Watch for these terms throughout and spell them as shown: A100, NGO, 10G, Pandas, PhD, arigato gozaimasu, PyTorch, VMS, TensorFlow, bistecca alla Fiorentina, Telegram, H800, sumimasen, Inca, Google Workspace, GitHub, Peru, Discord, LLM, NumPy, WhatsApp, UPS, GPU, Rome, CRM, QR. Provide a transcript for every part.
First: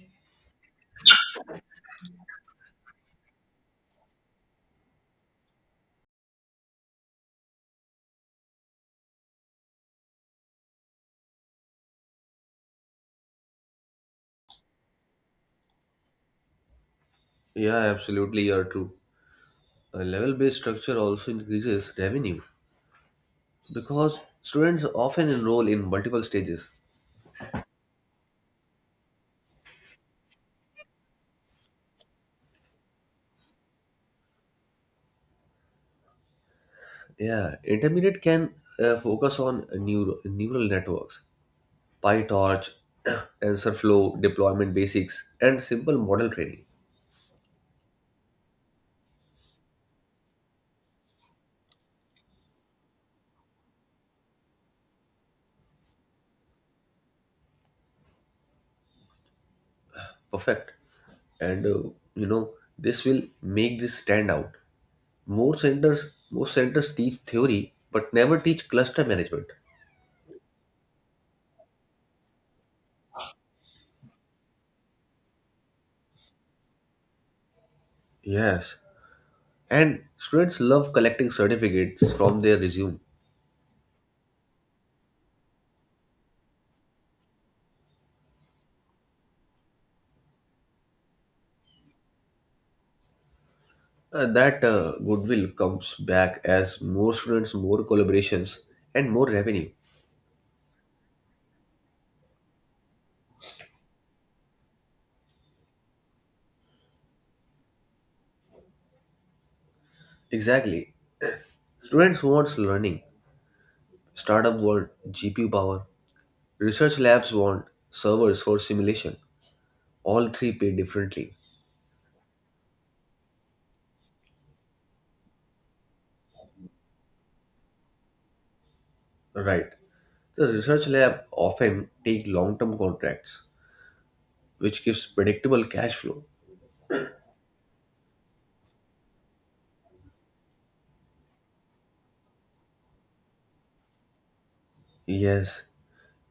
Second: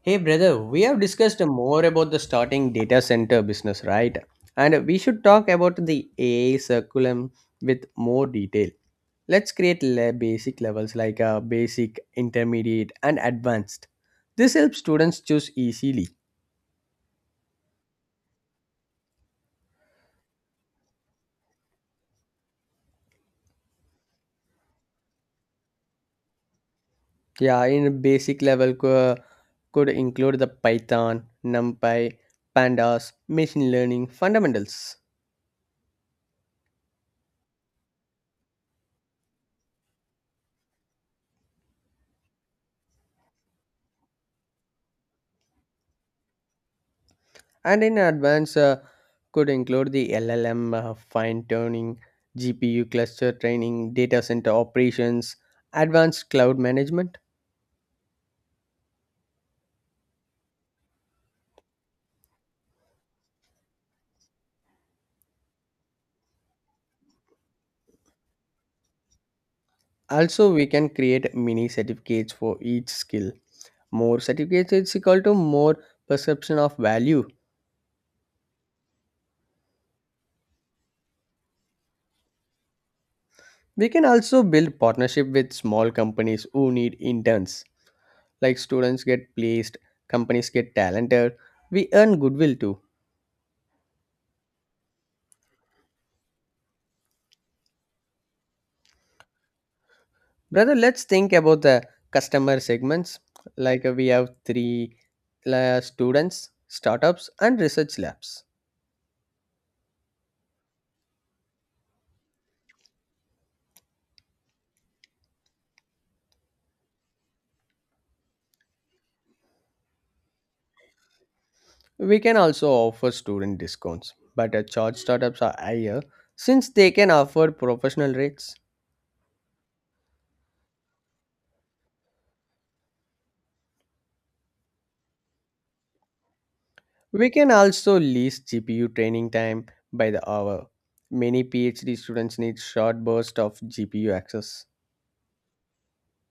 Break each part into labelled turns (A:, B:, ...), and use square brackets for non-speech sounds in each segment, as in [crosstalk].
A: Hey brother, we have discussed more about the starting data center business, right? And we should talk about the AI curriculum with more detail. Let's create basic levels like basic, intermediate, and advanced. This helps students choose easily.
B: Yeah, absolutely, you're true. A level based structure also increases revenue because students often enroll in multiple stages.
A: Yeah, in a basic level could include the Python, NumPy, Pandas, machine learning fundamentals.
B: Yeah, intermediate can focus on neural networks, PyTorch, [coughs] [clears throat] TensorFlow, deployment basics, and simple model training.
A: And in advance, could include the LLM fine tuning, GPU cluster training, data center operations, advanced cloud management.
B: Perfect. And uh, you know, this will make this stand out. Most centers teach theory but never teach cluster management.
A: Also, we can create mini certificates for each skill. More certificates is equal to more perception of value.
B: Yes, and students love collecting certificates from their resume.
A: We can also build partnership with small companies who need interns. Like students get placed, companies get talented. We earn goodwill too.
B: And that goodwill comes back as more students, more collaborations, and more revenue.
A: Brother, let's think about the customer segments. Like we have three students, startups, and research labs.
B: Exactly. Students want learning. Startup want GPU power. Research labs want servers for simulation. All three pay differently.
A: We can also offer student discounts, but charge startups are higher since they can offer professional rates.
B: Right. The research lab often take long-term contracts, which gives predictable cash flow.
A: We can also lease GPU training time by the hour. Many PhD students need short bursts of GPU access.
B: Yes,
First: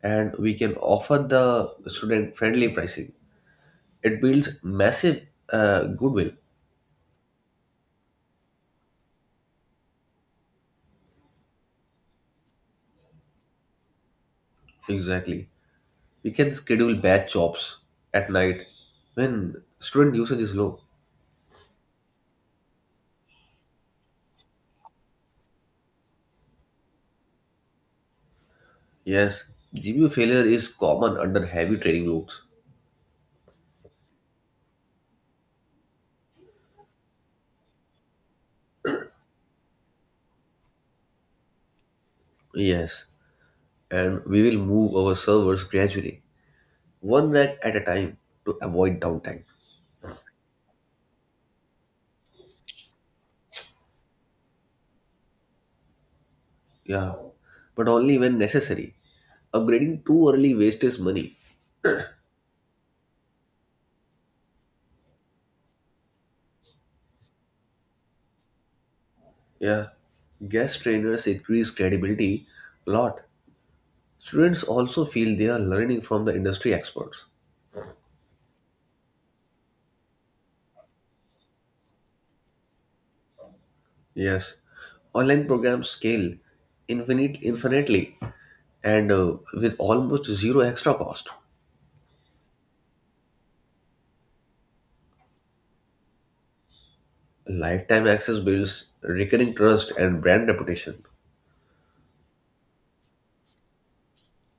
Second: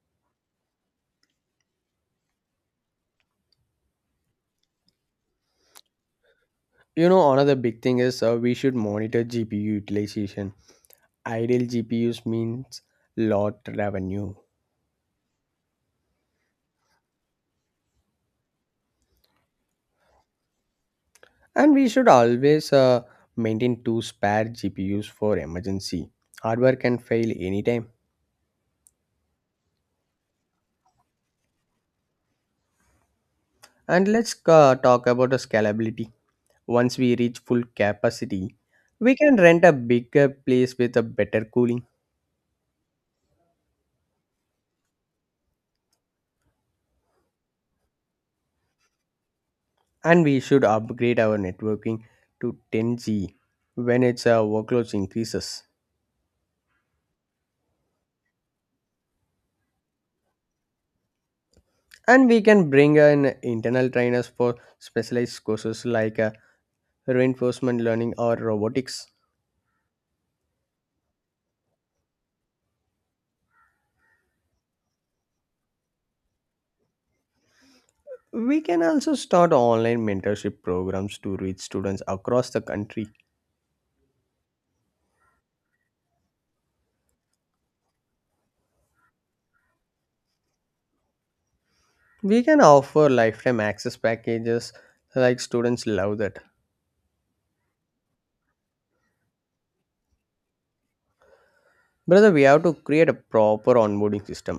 B: and we can offer the student friendly pricing. It builds massive goodwill.
A: You know, another big thing is we should monitor GPU utilization. Idle GPUs means lot revenue.
B: Exactly. We can schedule batch jobs at night when student usage is low.
A: And we should always maintain two spare GPUs for emergency. Hardware can fail anytime.
B: Yes, GPU failure is common under heavy training loads.
A: And let's talk about the scalability. Once we reach full capacity, we can rent a bigger place with a better cooling.
B: Yes, and we will move our servers gradually, one rack at a time to avoid downtime.
A: And we should upgrade our networking to 10G when its workloads increases.
B: Yeah, but only when necessary. Upgrading too early wastes money.
A: And we can bring in internal trainers for specialized courses like reinforcement learning or robotics.
B: Yeah, guest trainers increase credibility a lot. Students also feel they are learning from the industry experts.
A: We can also start online mentorship programs to reach students across the country.
B: Yes, online programs scale infinitely and with almost zero extra cost.
A: We can offer lifetime access packages like students love that.
B: Lifetime access builds recurring trust and brand reputation.
A: Brother, we have to create a proper onboarding system.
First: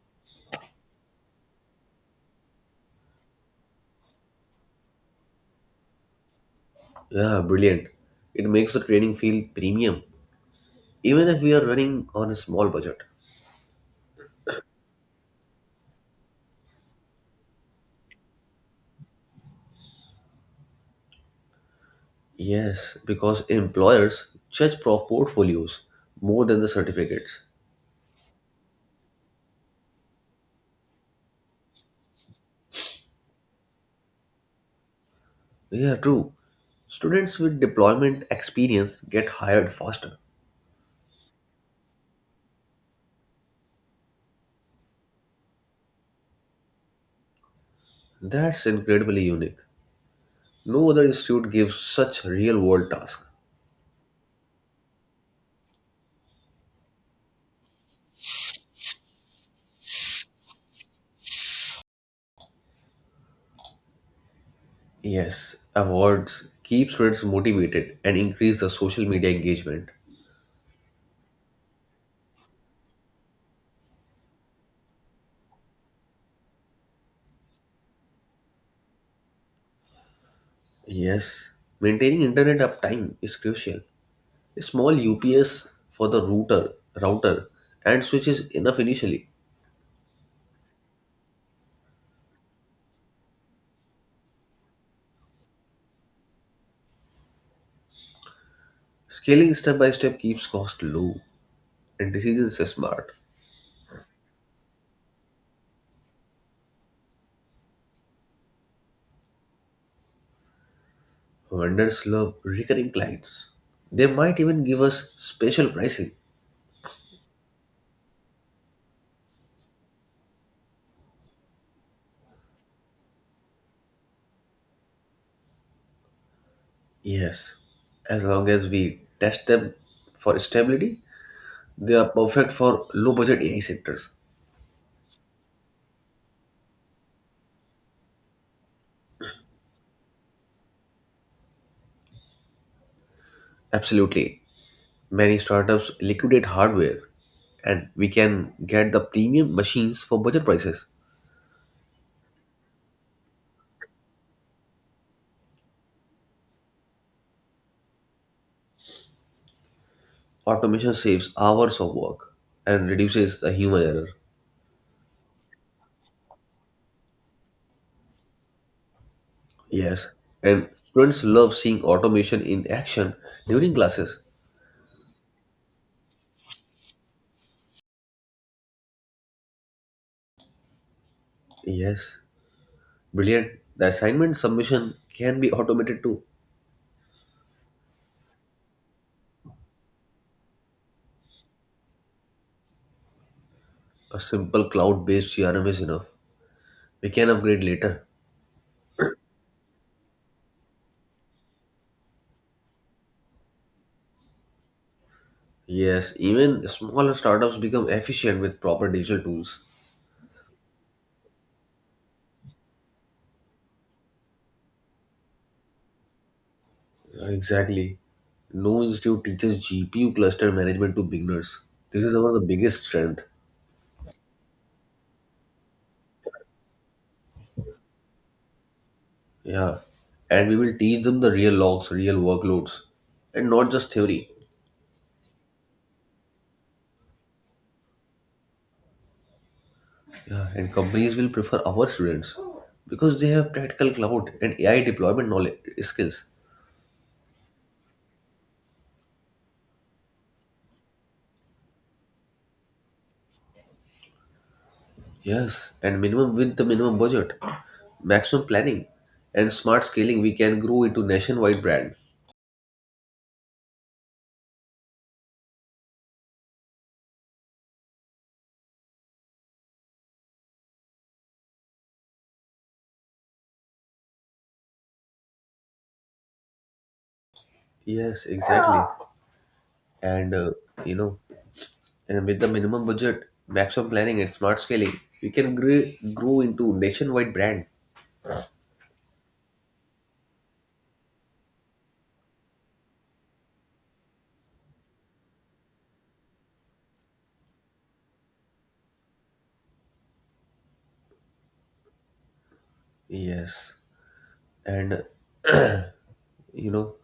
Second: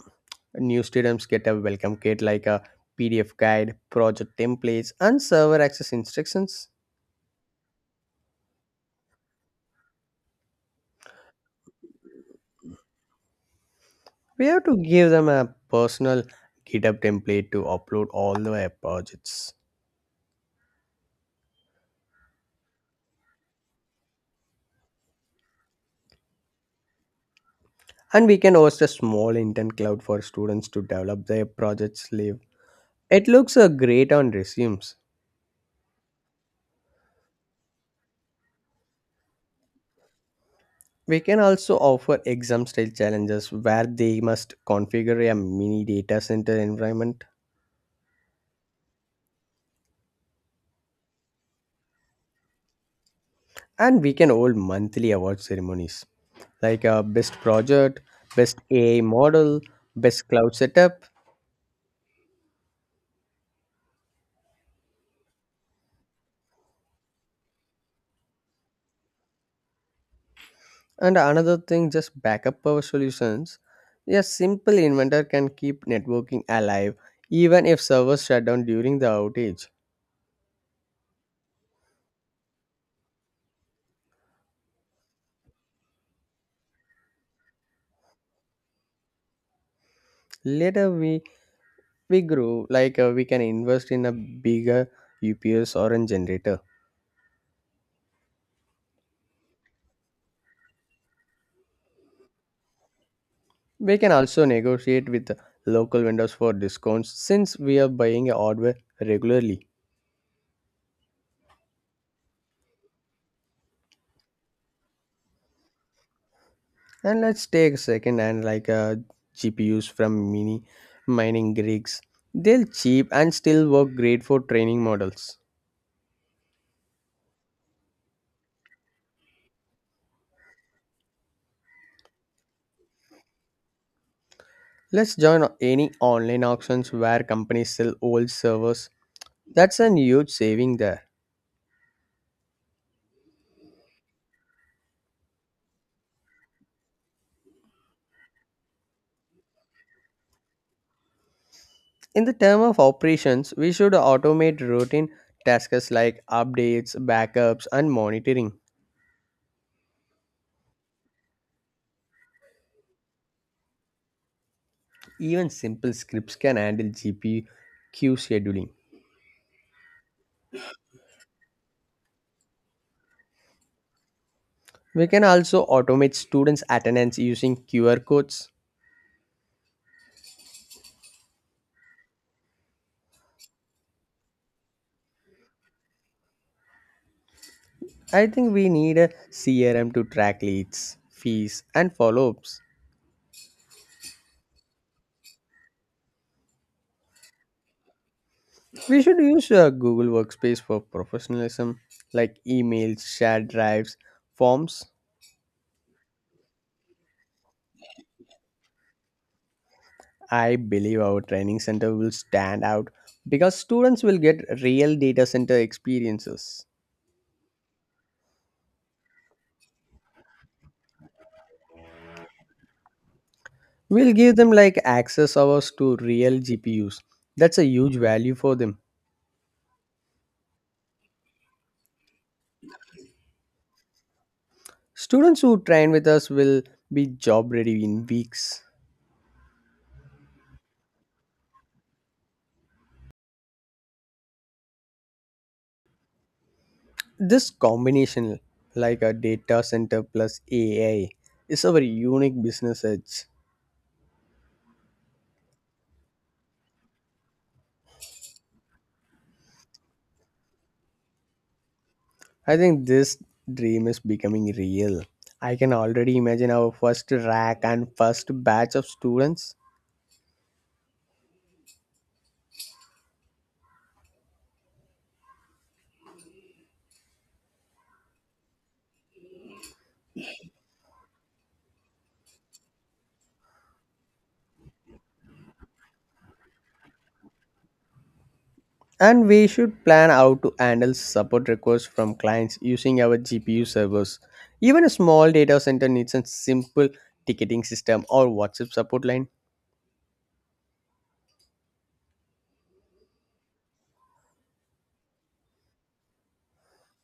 A: New students get a welcome kit like a PDF guide, project templates, and server access instructions.
B: Yeah, brilliant. It makes the training feel premium, even if we are running on a small budget.
A: We have to give them a personal GitHub template to upload all their projects.
B: Yes, because employers judge pro portfolios more than the certificates.
A: And we can host a small intern cloud for students to develop their projects live. It looks great on resumes.
B: Yeah, true. Students with deployment experience get hired faster.
A: We can also offer exam style challenges where they must configure a mini data center environment,
B: That's incredibly unique. No other institute gives such real-world tasks.
A: and we can hold monthly award ceremonies like best project, best AI model, best cloud setup.
B: Yes, awards keep students motivated and increase the social media engagement.
A: And another thing, just backup power solutions. A simple inventor can keep networking alive even if servers shut down during the outage.
B: Yes, maintaining internet uptime is crucial. A small UPS for the router and switch is enough initially.
A: Later we grew like we can invest in a bigger ups or a generator.
B: Scaling step by step keeps cost low and decisions are smart.
A: We can also negotiate with local vendors for discounts since we are buying hardware regularly.
B: Vendors love recurring clients. They might even give us special pricing.
A: And let's take a second and like gpus from mining rigs. They're cheap and still work great for training models.
B: Yes, as long as we test them for stability, they are perfect for low budget AI sectors.
A: Let's join any online auctions where companies sell old servers. That's a huge saving there.
B: Absolutely. Many startups liquidate hardware, and we can get the premium machines for budget prices.
A: In the term of operations, we should automate routine tasks like updates, backups, and monitoring.
B: Automation saves hours of work and reduces the human error.
A: Even simple scripts can handle GPQ scheduling.
B: Yes, and students love seeing automation in action during classes.
A: We can also automate students' attendance using QR codes.
B: Yes, brilliant. The assignment submission can be automated too.
A: I think we need a CRM to track leads, fees, and follow ups.
B: A simple cloud based CRM is enough. We can upgrade later.
A: We should use Google Workspace for professionalism, like emails, shared drives, forms.
B: Yes, even smaller startups become efficient with proper digital tools.
A: I believe our training center will stand out because students will get real data center experiences.
B: Exactly. No institute teaches GPU cluster management to beginners. This is our the biggest strength.
A: We'll give them like access hours to real GPUs. That's a huge value for them.
B: Yeah. And we will teach them the real logs, real workloads, and not just theory.
A: Students who train with us will be job ready in weeks.
B: Yeah. And companies will prefer our students because they have practical cloud and AI deployment knowledge skills.
A: This combination, like a data center plus AI, is our unique business edge.
B: Yes, and minimum with the minimum budget, maximum planning, and smart scaling, we can grow into nationwide brand.
A: I think this dream is becoming real. I can already imagine our first rack and first batch of students.
B: Yes, exactly. And you know, and With the minimum budget, maximum planning, and smart scaling, we can grow into nationwide brand.
A: And we should plan how to handle support requests from clients using our GPU servers. Even a small data center needs a simple ticketing system or WhatsApp support line.
B: Yes, and you know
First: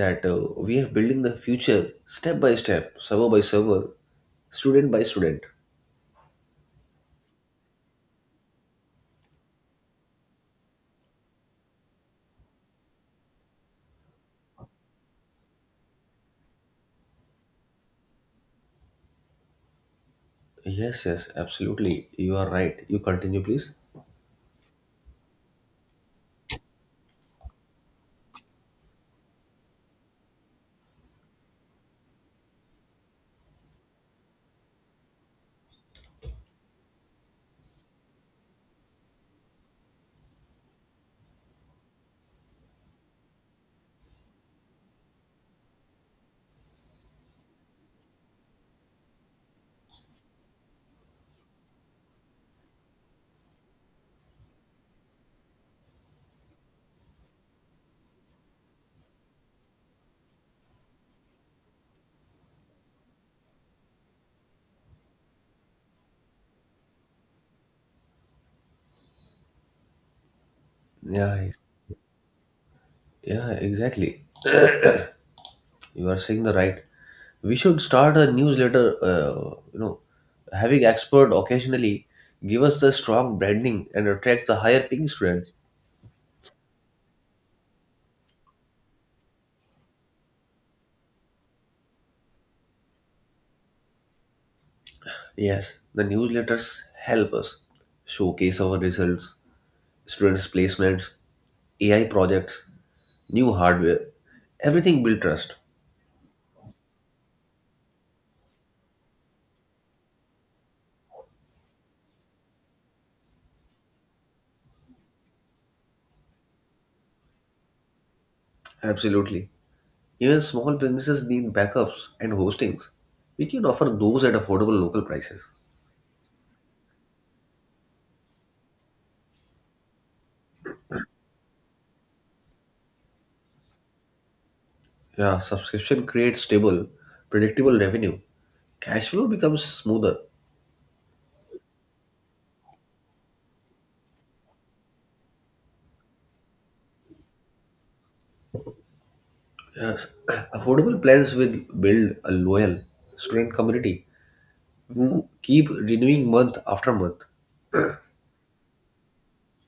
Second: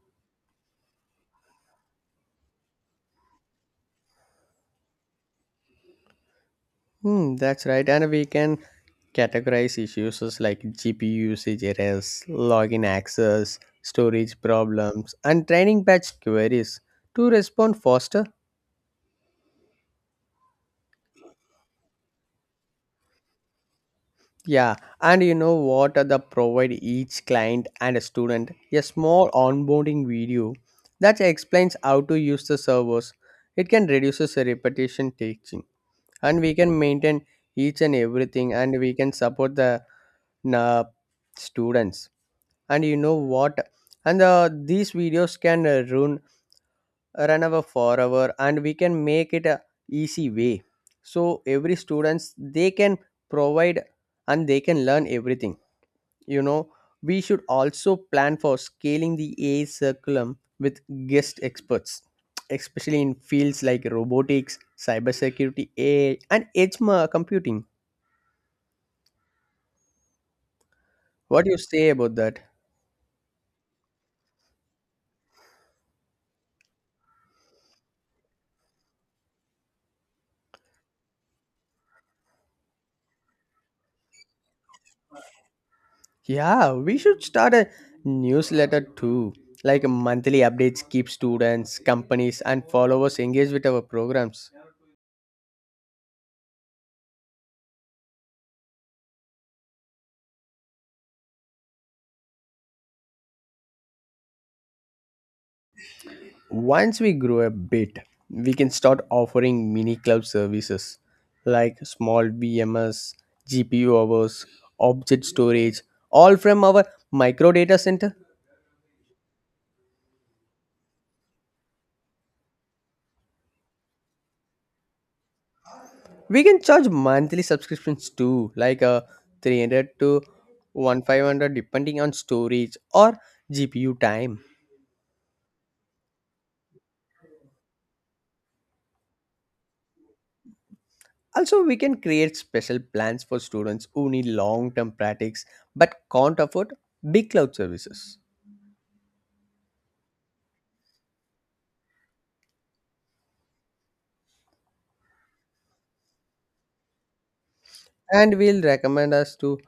B: that we are building the future step by step, server by server, student by student.
A: Hmm, that's right. And we can categorize issues as like GPU usage errors, login access, storage problems, and training batch queries to respond faster.
B: Yes, yes, absolutely. You are right. You continue, please.
A: Yeah, and you know what? The provide each client and a student a small onboarding video that explains how to use the servers. It can reduce the repetition taking, and we can maintain each and everything, and we can support the uh, students. And you know what? And these videos can run over forever, and we can make it a easy way. So every students they can provide and they can learn everything, you know. We should also plan for scaling the AI curriculum with guest experts, especially in fields like robotics, cybersecurity, AI, and computing.
B: Yeah,
A: What do
B: yes.
A: you say about that?
B: Yeah, exactly. You are saying the right. We should start a newsletter, uh, you know having expert occasionally give us the strong branding and attract the higher paying students.
A: Yeah, we should start a newsletter too, like monthly updates keep students, companies, and followers engaged with our programs.
B: Yes, the newsletters help us showcase our results, students placements, AI projects, new hardware, everything build trust.
A: Once we grow a bit, we can start offering mini cloud services like small VMS, GPU hours, object storage, all from our micro data center.
B: Absolutely. Even small businesses need backups and hostings. We can offer those at affordable local prices.
A: We can charge monthly subscriptions too, like a 300 to 1500 depending on storage or GPU time.
B: Yeah, subscription creates stable, predictable revenue. Cash flow becomes smoother.
A: Also, we can create special plans for students who need long term practice but can't afford big cloud services.
B: Yes. [clears throat] Affordable plans will build a loyal student community who keep renewing month after month.
A: And will recommend us to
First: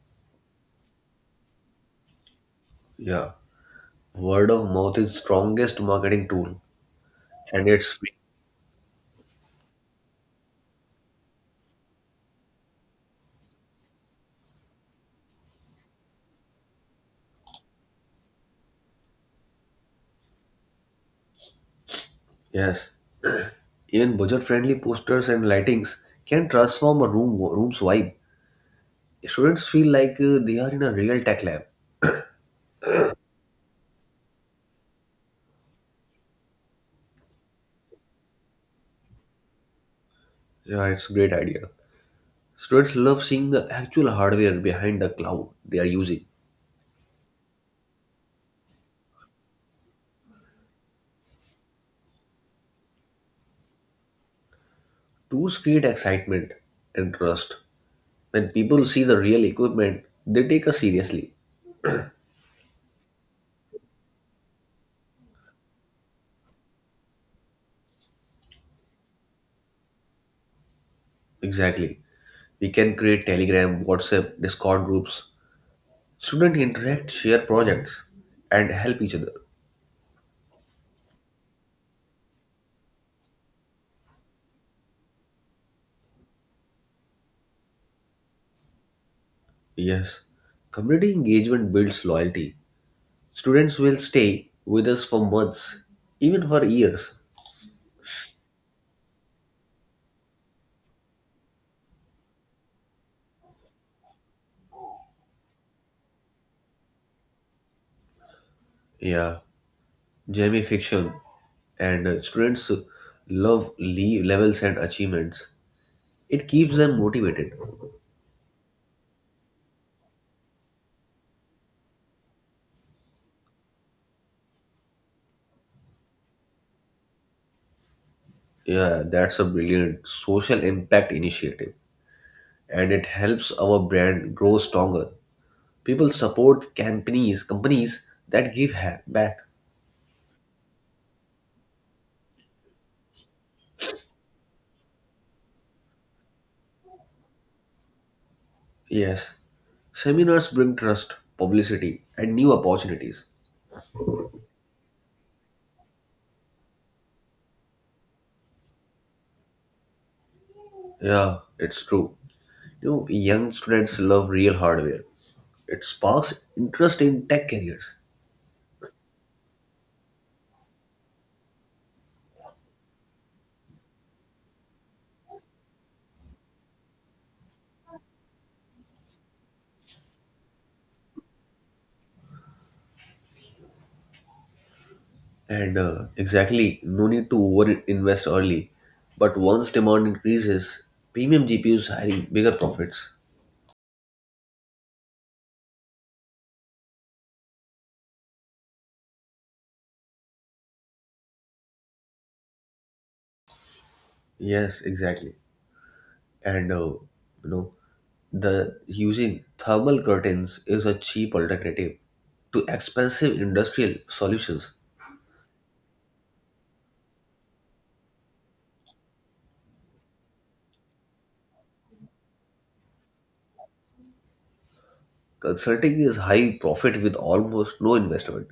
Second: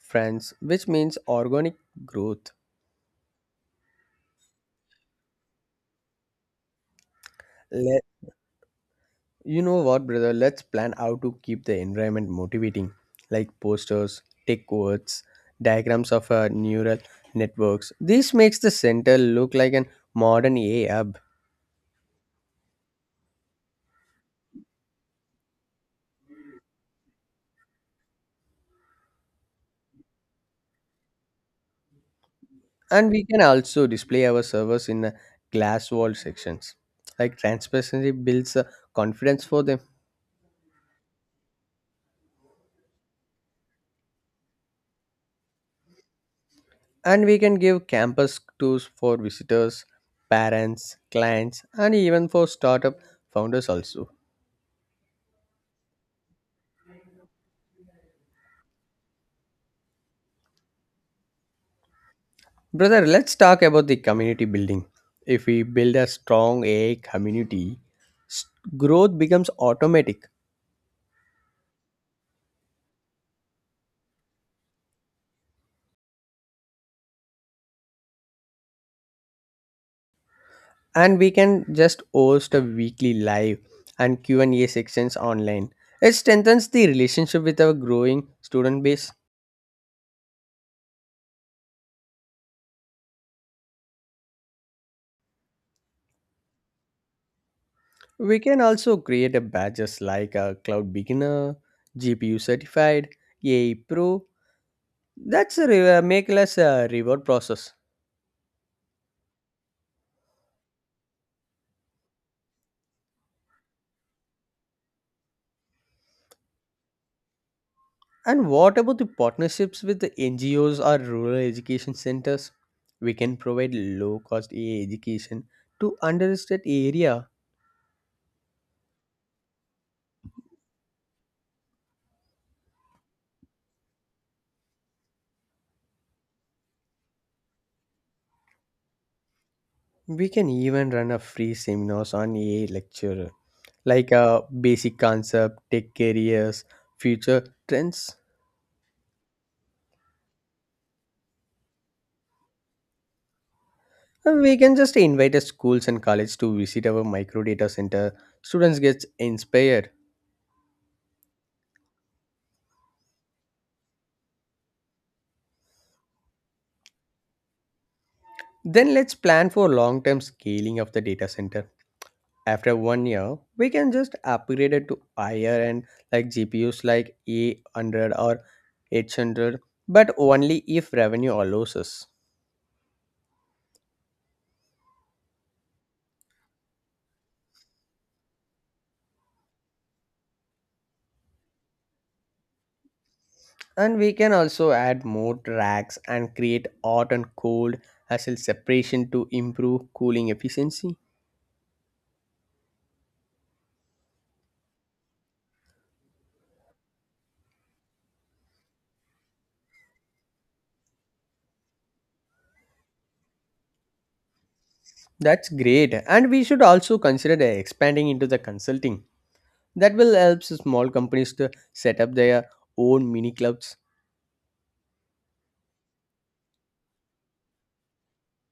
A: friends, which means organic growth.
B: Yeah. Word of mouth is strongest marketing tool and it's
A: Let,
B: free.
A: you know what, brother? Let's plan how to keep the environment motivating, like posters, tech quotes, diagrams of neural networks. This makes the center look like an modern AI hub,
B: Yes. Even budget-friendly posters and lightings can transform a room's vibe. Students feel like they are in a real tech lab.
A: and we can also display our servers in glass wall sections. Like transparency builds confidence for them.
B: Yeah, it's a great idea. Students love seeing the actual hardware behind the cloud they are using.
A: And we can give campus tours for visitors, parents, clients, and even for startup founders also.
B: Tours create excitement and trust. When people see the real equipment, they take us seriously.
A: Brother, let's talk about the community building. If we build a strong AI community, s- growth becomes automatic.
B: Exactly. We can create Telegram, WhatsApp, Discord groups. Students interact, share projects, and help each other.
A: And we can just host a weekly live and Q&A sections online. It strengthens the relationship with our growing student base.
B: Yes. Community engagement builds loyalty. Students will stay with us for months, even for years.
A: We can also create a badges like a cloud beginner, GPU certified, AI Pro. That's a make less reward process.
B: Yeah. Gamification and students love leave levels and achievements. It keeps them motivated.
A: And what about the partnerships with the NGOs or rural education centers? We can provide low cost AI education to underserved area.
B: Yeah, that's a brilliant social impact initiative, and it helps our brand grow stronger. People support companies that give ha- back.
A: We can even run a free seminars on AI lecture, like a basic concept, tech careers, future trends.
B: Yes, seminars bring trust, publicity, and new opportunities.
A: And we can just invite the schools and college to visit our micro data center. Students gets inspired.
B: Yeah, it's true. You know, young students love real hardware. It sparks interest in tech careers.
A: Then let's plan for long term scaling of the data center. After one year we can just upgrade it to higher and like gpus like a100 or 800, but only if revenue allows us.
B: And Exactly, no need to over invest early. But once demand increases, premium GPUs hiring bigger profits.
A: And we can also add more racks and create hot and cold as a separation to improve cooling efficiency.
B: Yes, exactly. And you know, the Using thermal curtains is a cheap alternative to expensive industrial solutions.
A: That's great, and we should also consider the expanding into the consulting that will help small companies to set up their own mini clubs.
B: Consulting is high profit with almost no investment.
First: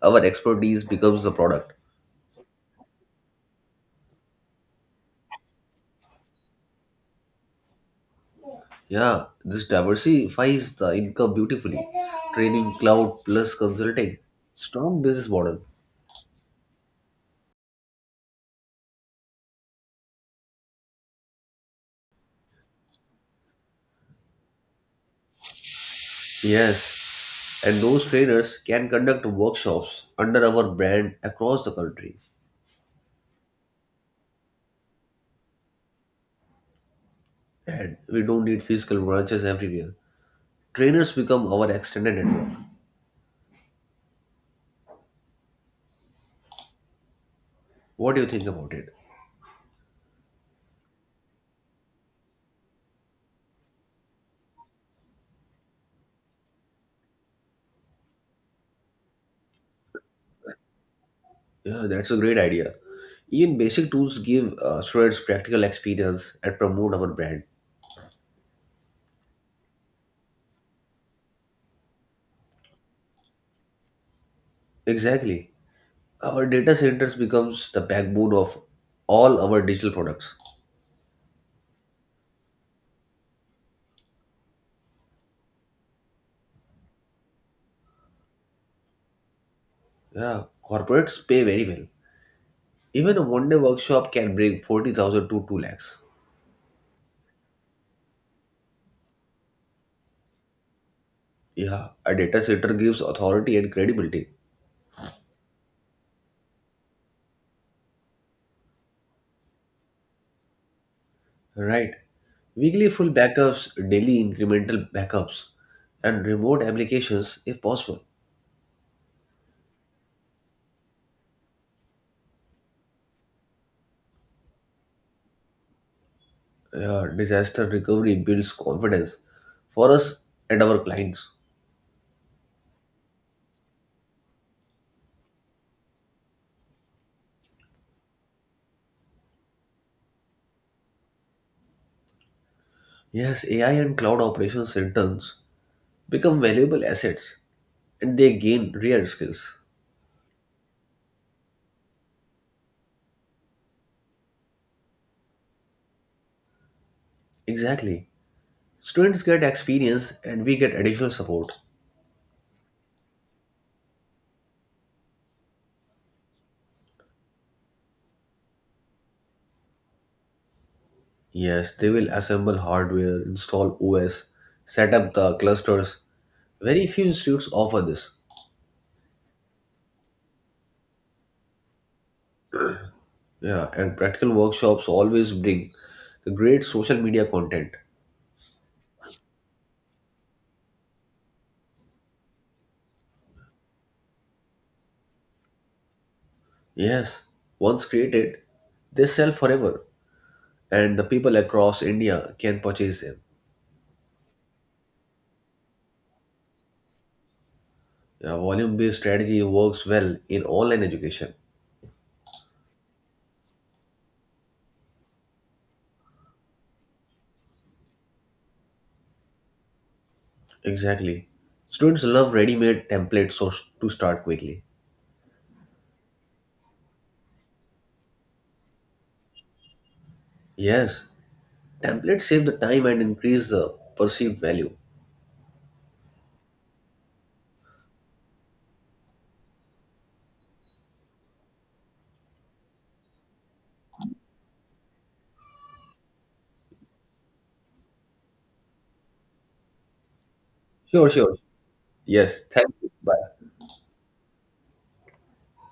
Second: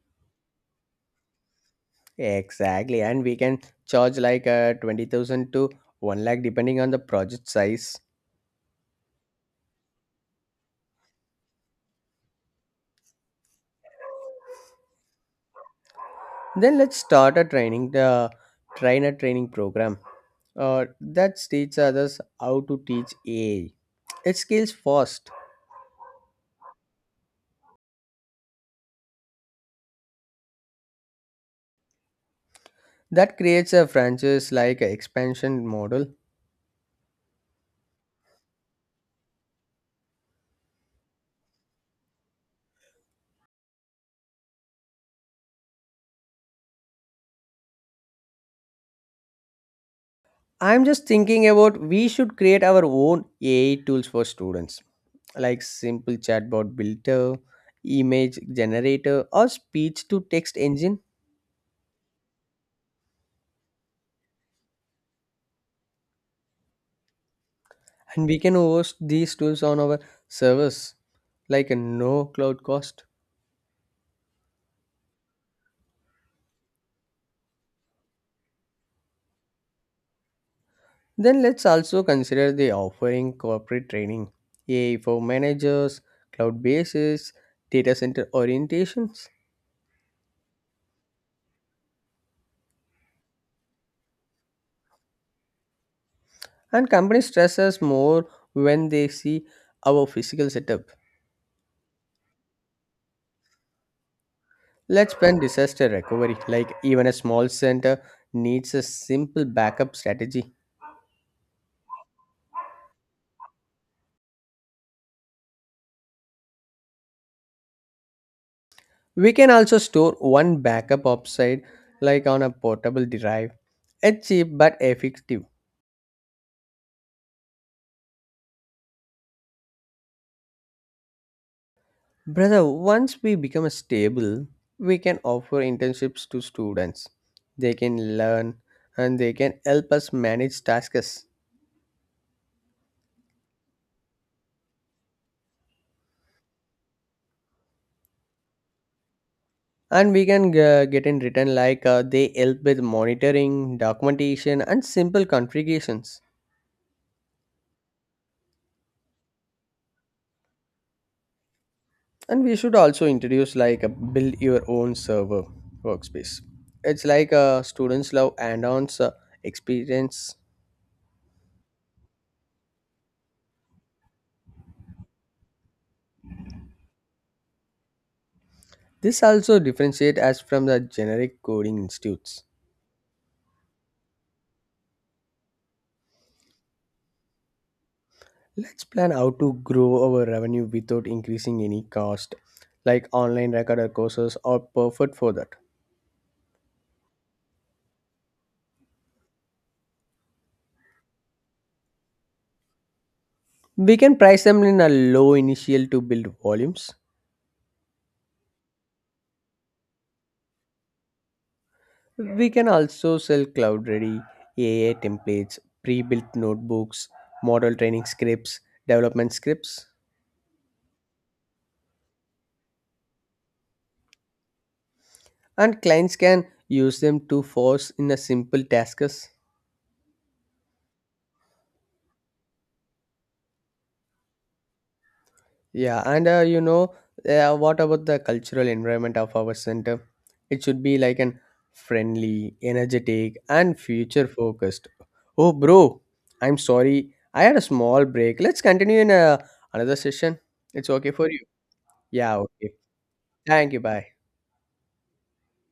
B: Our expertise becomes the product.
A: Exactly, and we can charge like 20,000 to 1 lakh depending on the project size.
B: Yeah, this diversifies the income beautifully. Training cloud plus consulting. Strong business model.
A: Then let's start a training the trainer training program that teaches others how to teach AI. It scales fast.
B: Yes, and those trainers can conduct workshops under our brand across the country.
A: That creates a franchise like a expansion model.
B: And we don't need physical branches everywhere. Trainers become our extended network. What do you think about it?
A: I'm just thinking about we should create our own AI tools for students like simple chatbot builder, image generator or speech to text engine.
B: Yeah, that's a great idea. Even basic tools give students practical experience and promote our brand.
A: And we can host these tools on our servers, like a no cloud cost.
B: Exactly. Our data centers becomes the backbone of all our digital products.
A: Then let's also consider the offering corporate training, AI for managers, cloud bases, data center orientations.
B: Yeah, corporates pay very well. Even a one-day workshop can bring 40,000 to 2 lakhs.
A: And companies stress us more when they see our physical setup.
B: Yeah, a data center gives authority and credibility.
A: Let's plan disaster recovery, like even a small center needs a simple backup strategy.
B: Right. Weekly full backups, daily incremental backups, and remote applications if possible.
A: We can also store one backup offsite like on a portable drive. It's cheap but effective.
B: Yeah, disaster recovery builds confidence for us and our clients.
A: Brother, once we become stable, we can offer internships to students. They can learn and they can help us manage tasks.
B: Yes, AI and cloud operations interns become valuable assets and they gain rare skills.
A: And we can get in return like they help with monitoring, documentation, and simple configurations.
B: Exactly. Students get experience and we get additional support.
A: And we should also introduce like a build your own server workspace. It's like a students love add-ons experience.
B: Yes, they will assemble hardware, install OS, set up the clusters. Very few institutes offer this.
A: This also differentiate us from the generic coding institutes.
B: Yeah, and practical workshops always bring the great social media content.
A: Let's plan how to grow our revenue without increasing any cost, like online recorder courses are perfect for that.
B: Yes, once created, they sell forever, and the people across India can purchase them.
A: We can price them in a low initial to build volumes.
B: Yeah, volume-based strategy works well in online education.
A: We can also sell cloud ready AI templates, pre built notebooks, model training scripts, development scripts,
B: Exactly. Students love ready-made templates so to start quickly.
A: and clients can use them to force in a simple tasks.
B: Yes, templates save the time and increase the perceived value.
A: Yeah, and what about the cultural environment of our center? It should be like an friendly, energetic, and future focused. Oh, bro, I'm sorry. I had a small break. Let's continue in another session. It's
B: Sure,
A: okay for
B: sure.
A: you. Yeah,
B: Yes, thank
A: okay.
B: you. Bye.
A: Thank you. Bye.